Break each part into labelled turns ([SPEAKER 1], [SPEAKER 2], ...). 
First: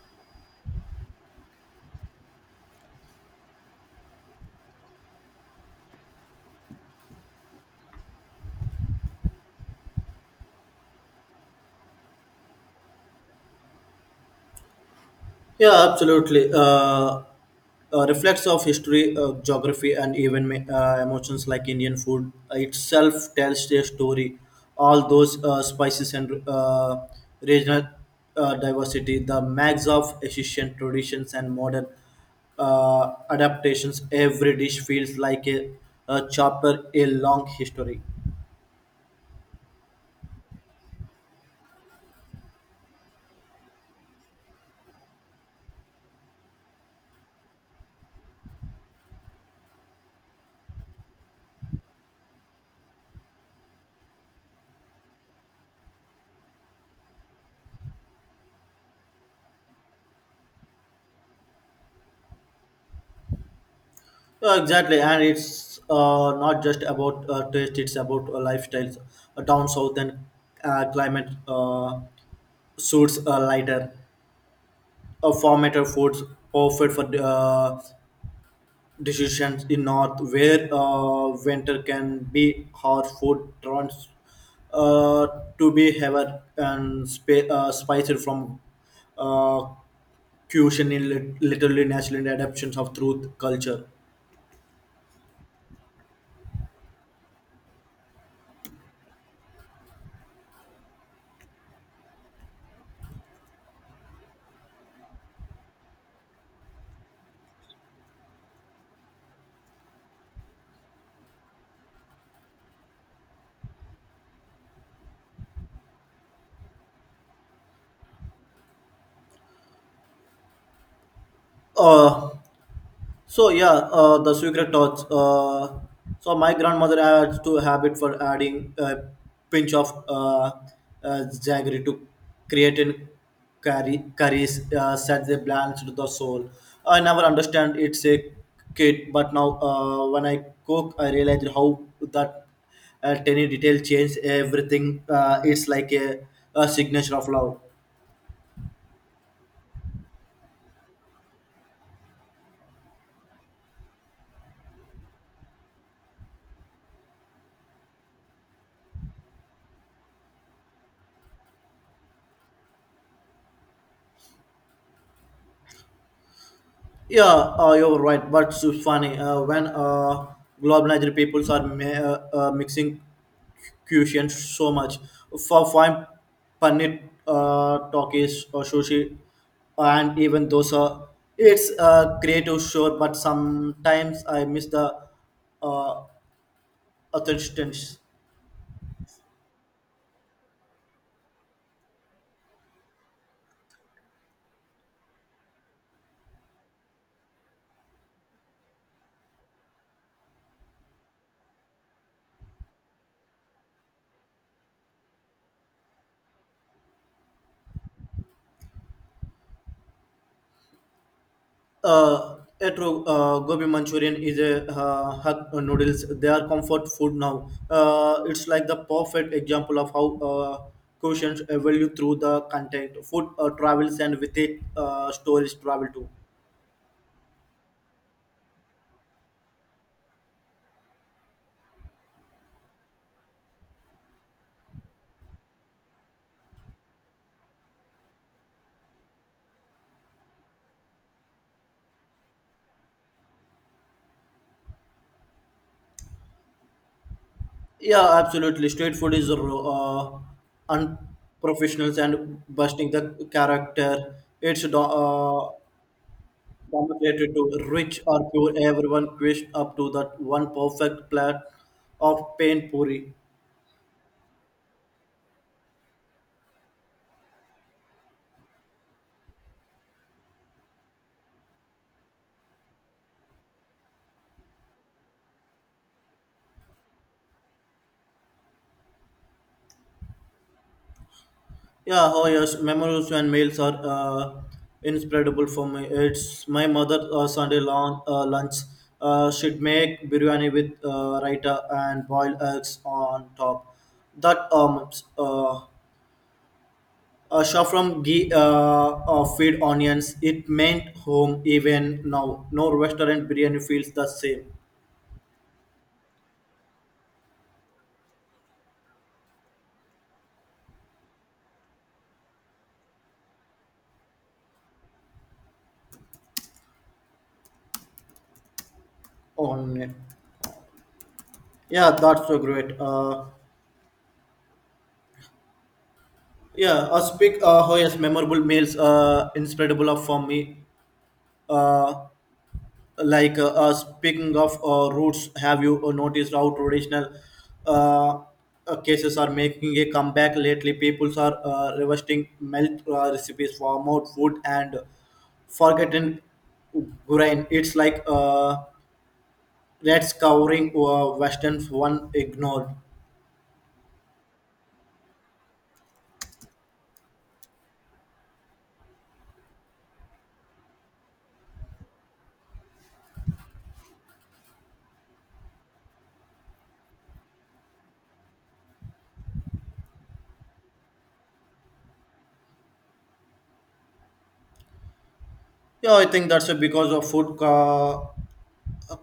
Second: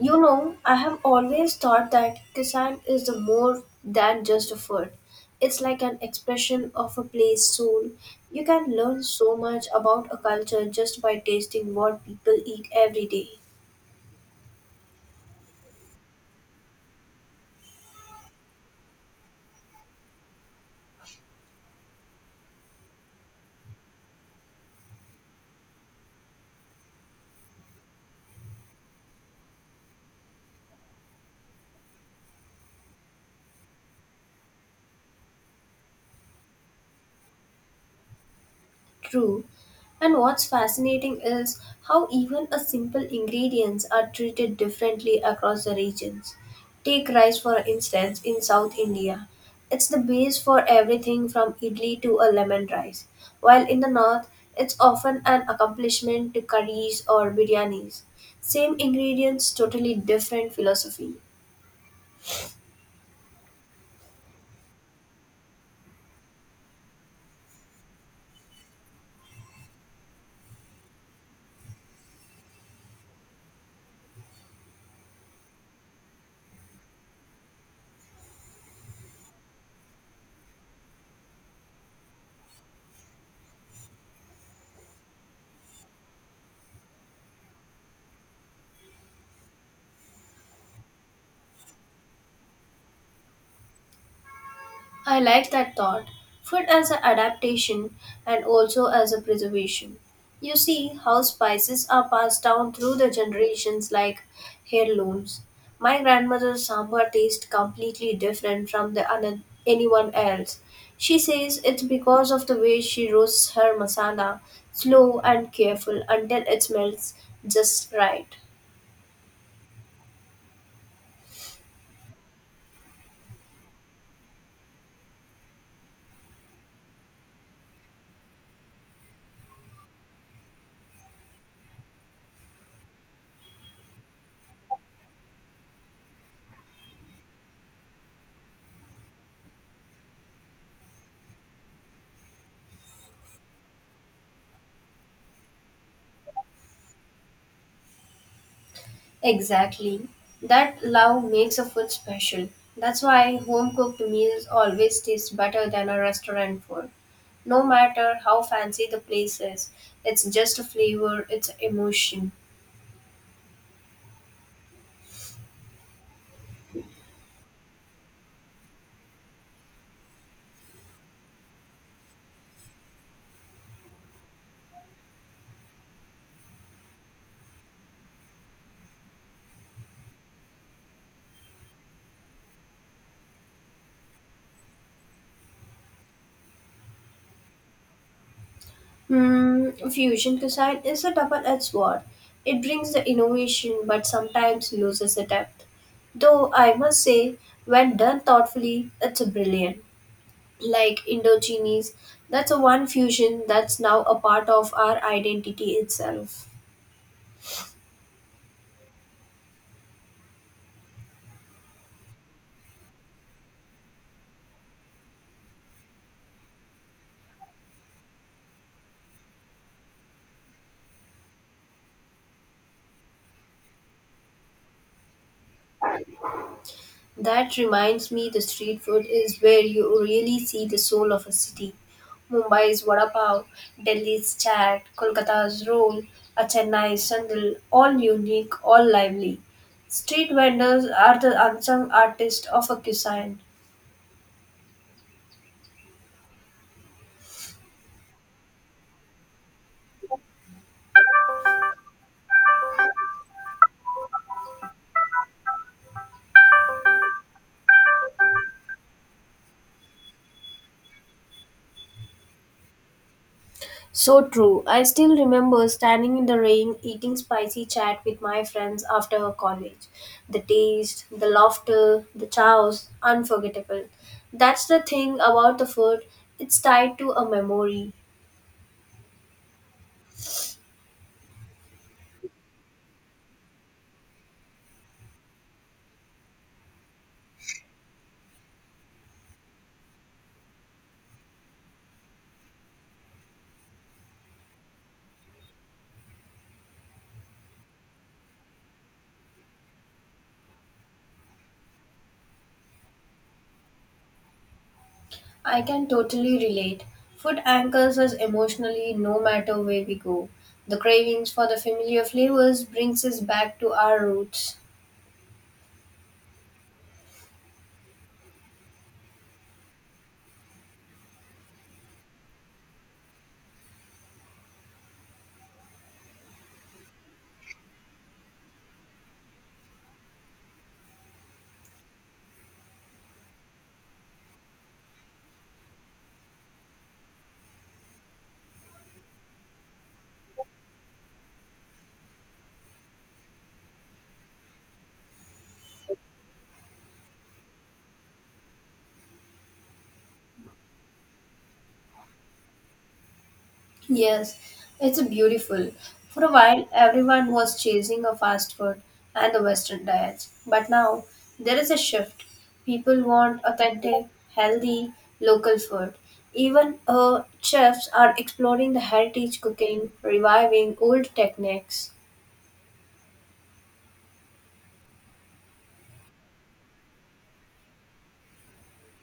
[SPEAKER 1] You know, I have always thought that design is the more than just a food. It's like an expression of a place soul. You can learn so much about a culture just by tasting what people eat every day.
[SPEAKER 2] Yeah, absolutely. Reflects of history, geography, and even emotions like Indian food itself tells their story. All those spices and regional diversity, the mix of Asian traditions and modern adaptations, every dish feels like a chapter, a long history.
[SPEAKER 1] True. And what's fascinating is how even a simple ingredients are treated differently across the regions. Take rice for instance in South India. It's the base for everything from idli to a lemon rice. While in the north, it's often an accomplishment to curries or biryanis. Same ingredients, totally different philosophy.
[SPEAKER 2] Exactly, and it's not just about taste; it's about lifestyles. Down south and climate suits lighter, formatter foods offered for decisions in north, where winter can be hard. Food turns uh, to be heavier and spiced from uh, cuisine in literally natural adaptations of truth culture.
[SPEAKER 1] I like that thought. Food as an adaptation and also as a preservation. You see how spices are passed down through the generations like heirlooms. My grandmother's sambar tastes completely different from anyone else. She says it's because of the way she roasts her masala, slow and careful until it smells just right.
[SPEAKER 2] Uh, So yeah, the secret touch. So my grandmother had to habit for adding a pinch of jaggery to create in curry. Curries said they balanced the soul. I never understand it's a kid, but now when I cook, I realize how that tiny detail changes everything. It's like a signature of love.
[SPEAKER 1] Exactly. That love makes a food special. That's why home cooked meals always taste better than a restaurant food. No matter how fancy the place is, it's just a flavor, it's emotion.
[SPEAKER 2] Yeah, you're right. But it's funny when globalized peoples are mixing cuisines so much. For fine paneer, Takis or sushi, and even dosa, it's creative, sure. But sometimes I miss the uh, authenticity.
[SPEAKER 1] Hmm, fusion cuisine is a double edged sword. It brings the innovation but sometimes loses the depth. Though I must say, when done thoughtfully, it's brilliant. Like Indochines. That's a one fusion that's now a part of our identity itself.
[SPEAKER 2] Uh, a Gobi Manchurian is a hot noodles. They are comfort food now. It's like the perfect example of how quotients value through the content. Food travels and with it, stories travel too.
[SPEAKER 1] That reminds me the street food is where you really see the soul of a city. Mumbai's vada pav, Delhi's chaat, Kolkata's roll, a Chennai's sandal, all unique, all lively. Street vendors are the unsung artists of a cuisine.
[SPEAKER 2] Yeah, absolutely. Street food is unprofessional and busting the character. It's dominated to rich or poor. Everyone queues up to that one perfect plate of pain puri.
[SPEAKER 1] So true. I still remember standing in the rain eating spicy chat with my friends after college. The taste, the laughter, the chows, unforgettable. That's the thing about the food, it's tied to a memory.
[SPEAKER 2] Yeah, oh yes, memories and meals are inseparable for me. It's my mother Sunday long lunch. She'd make biryani with raita and boiled eggs on top. That uh, from ghee feed onions. It meant home even now. No restaurant biryani feels the same
[SPEAKER 1] I can totally relate. Food anchors us emotionally no matter where we go. The cravings for the familiar flavors brings us back to our roots.
[SPEAKER 2] on it. Yeah, that's so great. Yeah, I speak. Oh yes, memorable meals. Inseparable for me. Uh, Speaking of roots, have you noticed how traditional uh, cases are making a comeback? Lately people are revisiting melt recipes for more food and forgotten grain. It's like rats covering western one ignored.
[SPEAKER 1] Yes, it's beautiful. For a while, everyone was chasing a fast food and the Western diets, but now there is a shift. People want authentic, healthy, local food. Even chefs are exploring the heritage cooking, reviving old techniques.
[SPEAKER 2] Yeah, I think that's because of food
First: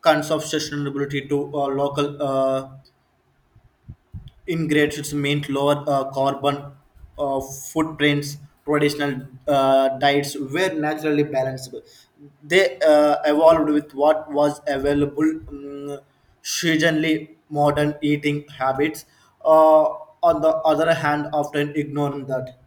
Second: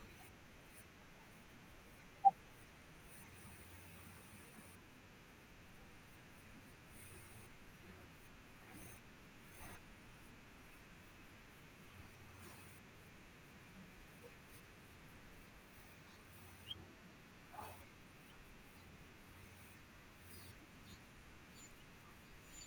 [SPEAKER 2] conservation sustainability to local ingredients meant lower carbon footprints. Traditional diets were naturally balanced. They evolved with what was available. Seasonally, modern eating habits, uh, on the other hand, often ignore that.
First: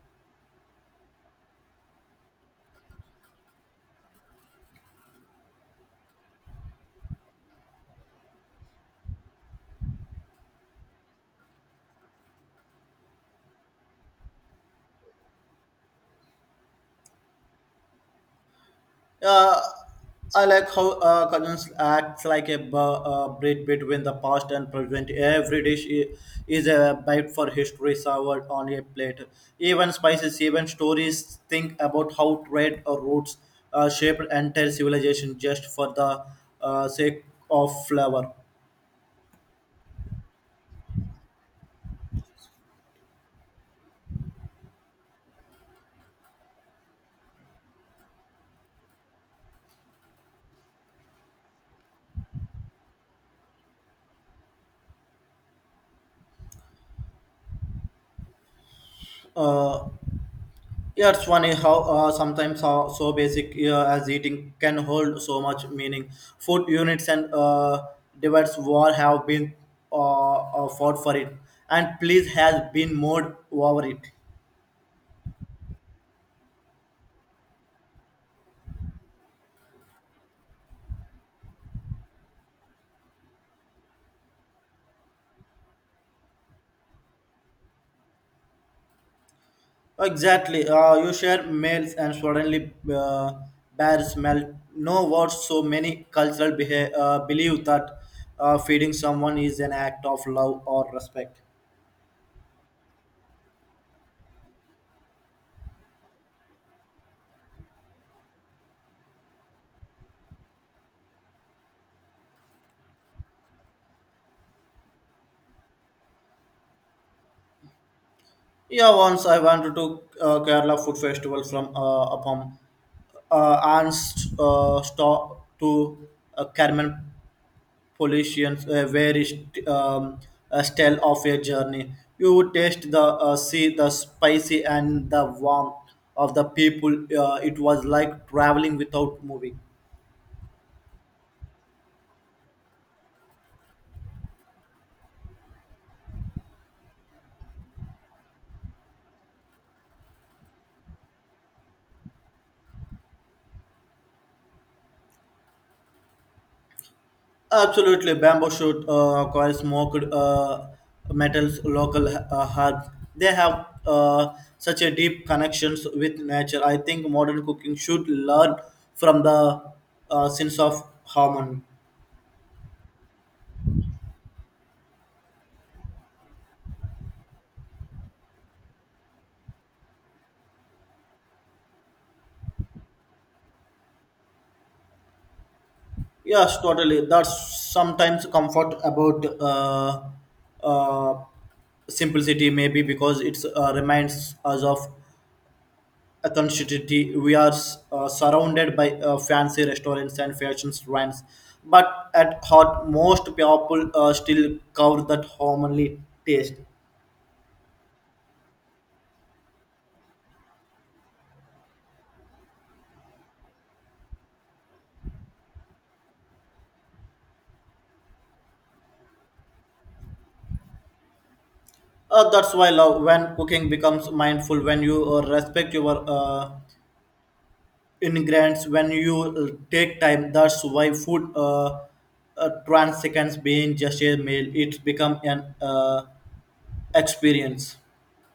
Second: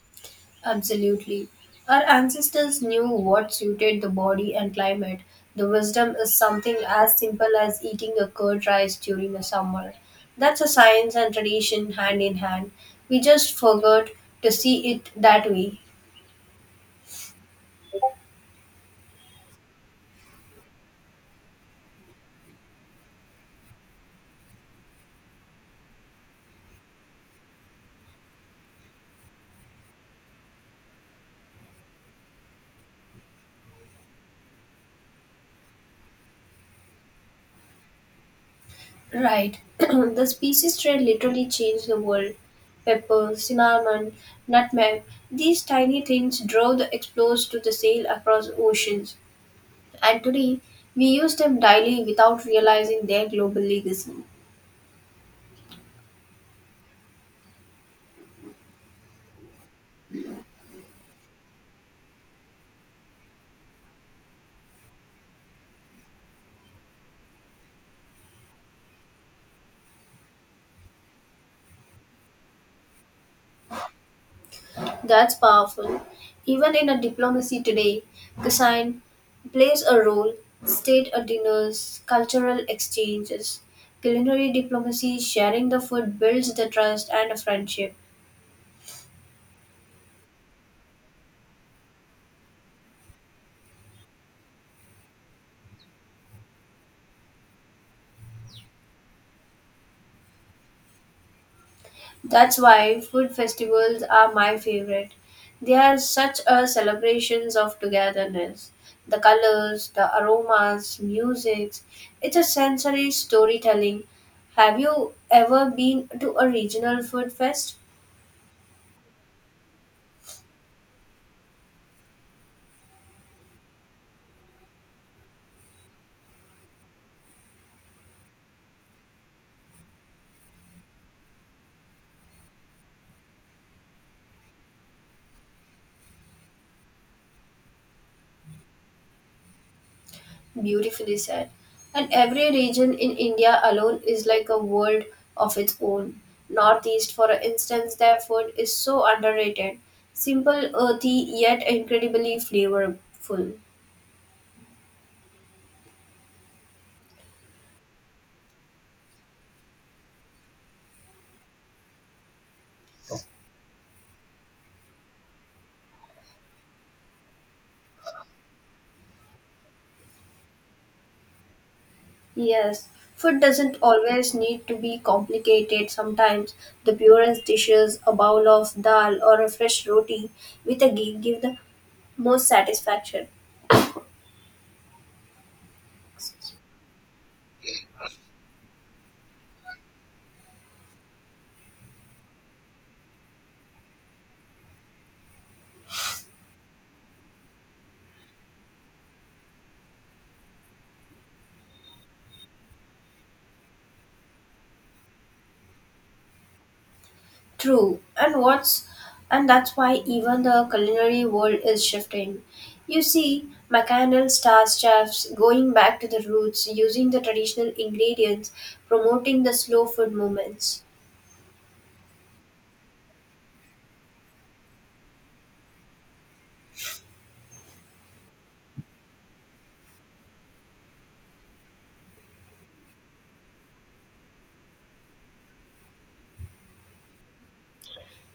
[SPEAKER 1] Absolutely. Our ancestors knew what suited the body and climate. The wisdom is something as simple as eating a curd rice during the summer. That's a science and tradition hand in hand. We just forgot to see it that way.
[SPEAKER 2] Uh, I like how Cousins acts like bridge between the past and present. Every is a bite for history served on a plate. Even spices, even stories, think about how trade or roots shaped entire civilization just for the sake of flavor.
[SPEAKER 1] Right. The species trade literally changed the world. Pepper, cinnamon, nutmeg, these tiny things drove the explorers to the sail across oceans. And today, we use them daily without realizing their global legacy.
[SPEAKER 2] Uh, Yeah, it's funny how sometimes how so basic as eating can hold so much meaning. Food units and divides, war have been fought for it, and police has been moved over it.
[SPEAKER 1] That's powerful. Even in a diplomacy today, Kassan plays a role. State dinners, cultural exchanges, culinary diplomacy, sharing the food builds the trust and friendship.
[SPEAKER 2] Exactly. You share meals and suddenly bad smell. No words. So many cultural believe that feeding someone is an act of love or respect.
[SPEAKER 1] That's why food festivals are my favorite. They are such a celebrations of togetherness. The colors, the aromas, music, it's a sensory storytelling. Have you ever been to a regional food fest?
[SPEAKER 2] Yeah, once I went to Kerala Food Festival from Appam to Carmen Polisians, a a tale of a journey. You would taste the see the spicy and the warmth of the people. It was like traveling without moving.
[SPEAKER 1] Beautifully said. And every region in India alone is like a world of its own. Northeast, for instance, their food is so underrated. Simple, earthy, yet incredibly flavorful.
[SPEAKER 2] Absolutely, bamboo shoot coil smoked metals, local herbs. They have such a deep connections with nature. I think modern cooking should learn from the sense of harmony.
[SPEAKER 1] Yes, food doesn't always need to be complicated. Sometimes the purest dishes, a bowl of dal or a fresh roti with a ghee give the most satisfaction.
[SPEAKER 2] Yes, totally. That's sometimes comfort about uh, simplicity, maybe because it reminds us of a constituency. We are surrounded by fancy restaurants and fashion brands, but at heart, most people still cover that homely taste.
[SPEAKER 1] True. And that's why even the culinary world is shifting. You see, McCandle star chefs going back to the roots, using the traditional ingredients, promoting the slow food movements.
[SPEAKER 2] That's why love when cooking becomes mindful, when you respect your ingredients, when you take time. That's why food trans being just a meal, it's become an experience.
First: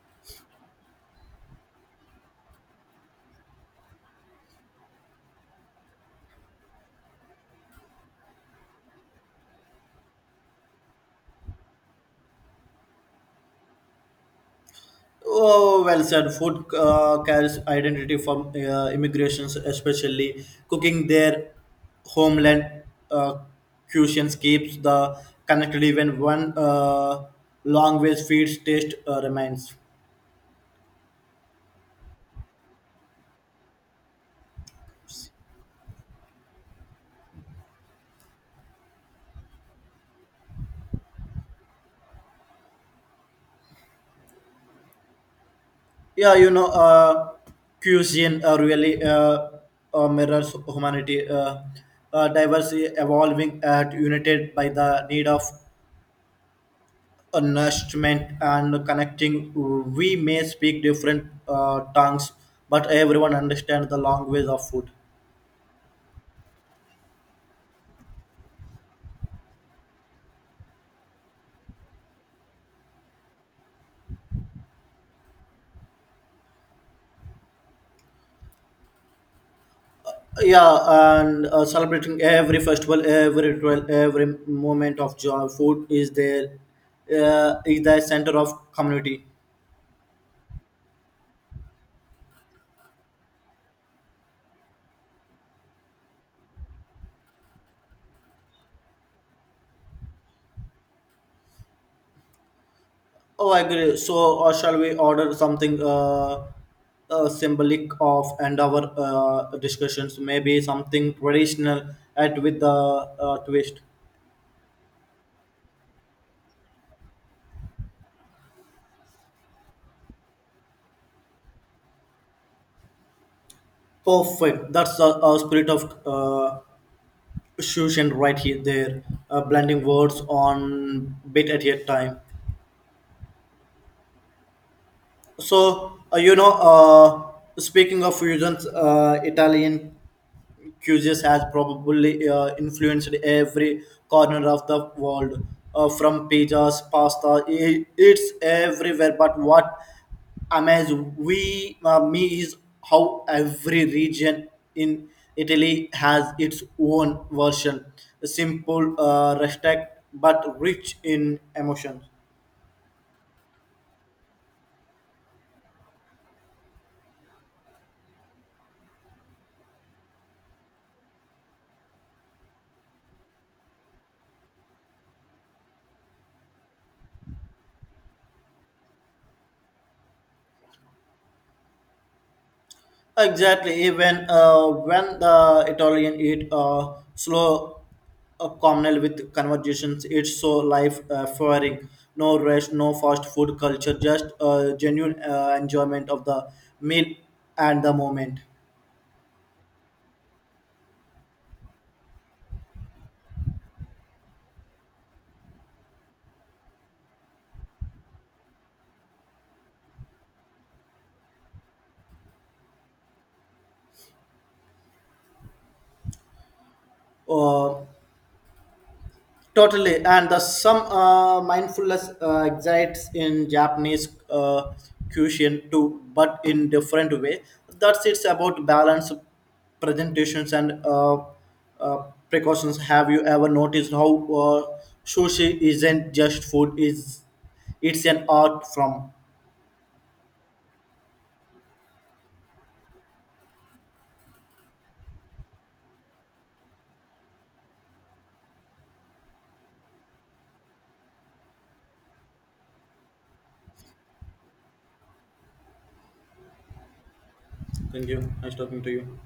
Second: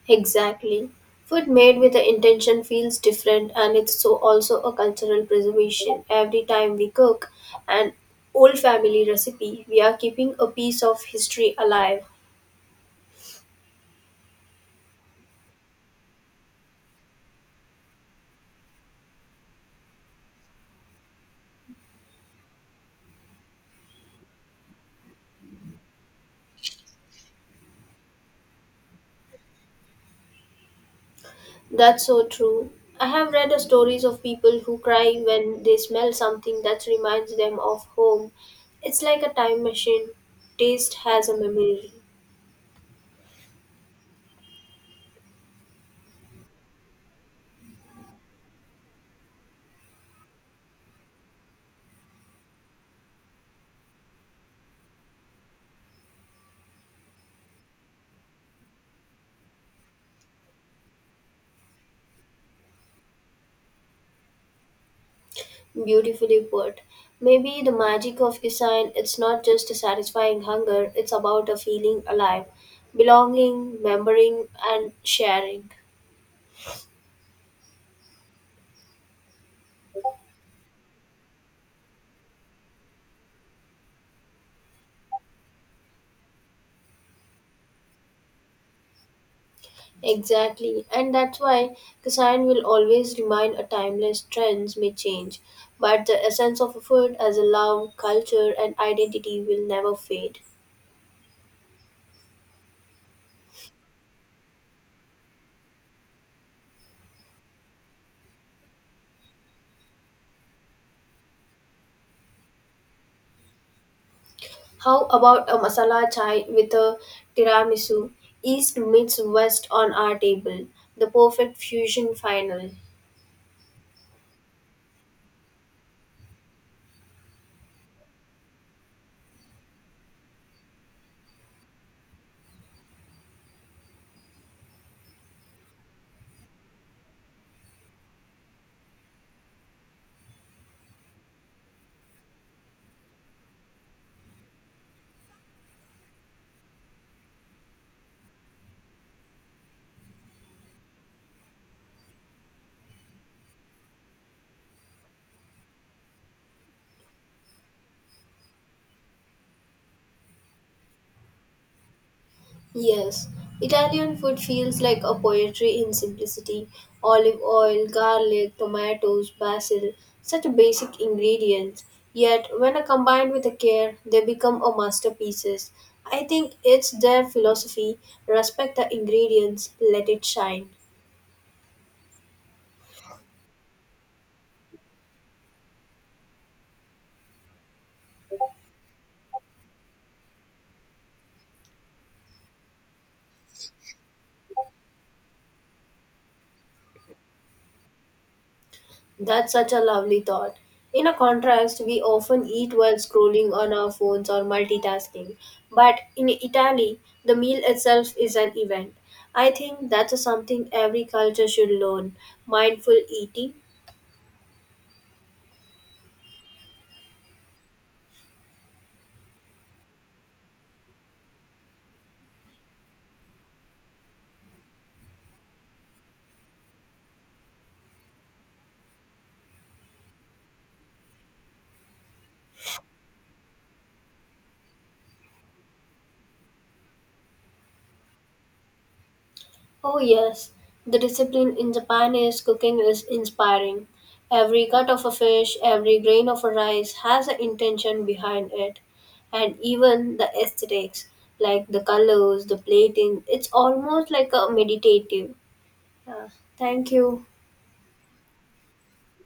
[SPEAKER 1] Exactly. Food made with the intention feels different and it's so also a cultural preservation. Every time we cook an old family recipe, we are keeping a piece of history alive.
[SPEAKER 2] Oh, well said. Food carries identity from immigrations, especially cooking their homeland uh, cuisines keeps the connected even one language feeds taste remains.
[SPEAKER 1] That's so true. I have read the stories of people who cry when they smell something that reminds them of home. It's like a time machine. Taste has a memory.
[SPEAKER 2] Yeah, you know, cuisine really mirrors humanity. Diversity evolving at united by the need of nourishment and connecting. We may speak different tongues, but everyone understands the language of food.
[SPEAKER 1] Beautifully put. Maybe the magic of design it's not just a satisfying hunger, it's about a feeling alive, belonging, remembering and sharing.
[SPEAKER 2] Yeah, and celebrating every festival, every ritual, every moment of joy. Food is there, is the center of community.
[SPEAKER 1] Exactly. And that's why cuisine will always remain a timeless trends may change, but the essence of a food as a love, culture and identity will never fade.
[SPEAKER 2] Oh, I agree. So, or shall we order something symbolic of and our discussions? Maybe something traditional, at with the twist.
[SPEAKER 1] How about a masala chai with a tiramisu? East meets West on our table. The perfect fusion final.
[SPEAKER 2] Perfect. That's the spirit of fusion right here. There, blending words on bit at a time. So you know, speaking of fusions, Italian cuisine has probably influenced every corner of the world, from pizzas, pasta. I It's everywhere. But what amazes we me is how every region in Italy has its own version, simple, rustic, but rich in emotion.
[SPEAKER 1] Yes, Italian food feels like a poetry in simplicity. Olive oil, garlic, tomatoes, basil, such basic ingredients. Yet, when are combined with a care, they become a masterpieces. I think it's their philosophy respect the ingredients, let it shine.
[SPEAKER 2] Exactly. Even when the Italian eat slow communal with conversations, it's so life affirming. No rush, no fast food culture, just genuine enjoyment of the meal and the moment.
[SPEAKER 1] That's such a lovely thought. In a contrast, we often eat while scrolling on our phones or multitasking. But in Italy, the meal itself is an event. I think that's something every culture should learn mindful eating.
[SPEAKER 2] Uh, Totally, and the some mindfulness exists in Japanese cuisine too, but in different way. That's it's about balance, presentations, and uh, precautions. Have you ever noticed how sushi isn't just food; is it's an art from?
[SPEAKER 1] Oh, yes, the discipline in Japanese cooking is inspiring. Every cut of a fish, every grain of a rice has an intention behind it, and even the aesthetics, like the colors, the plating, it's almost like a meditative. Yeah. Thank you.
[SPEAKER 2] Thank you. Nice talking to you.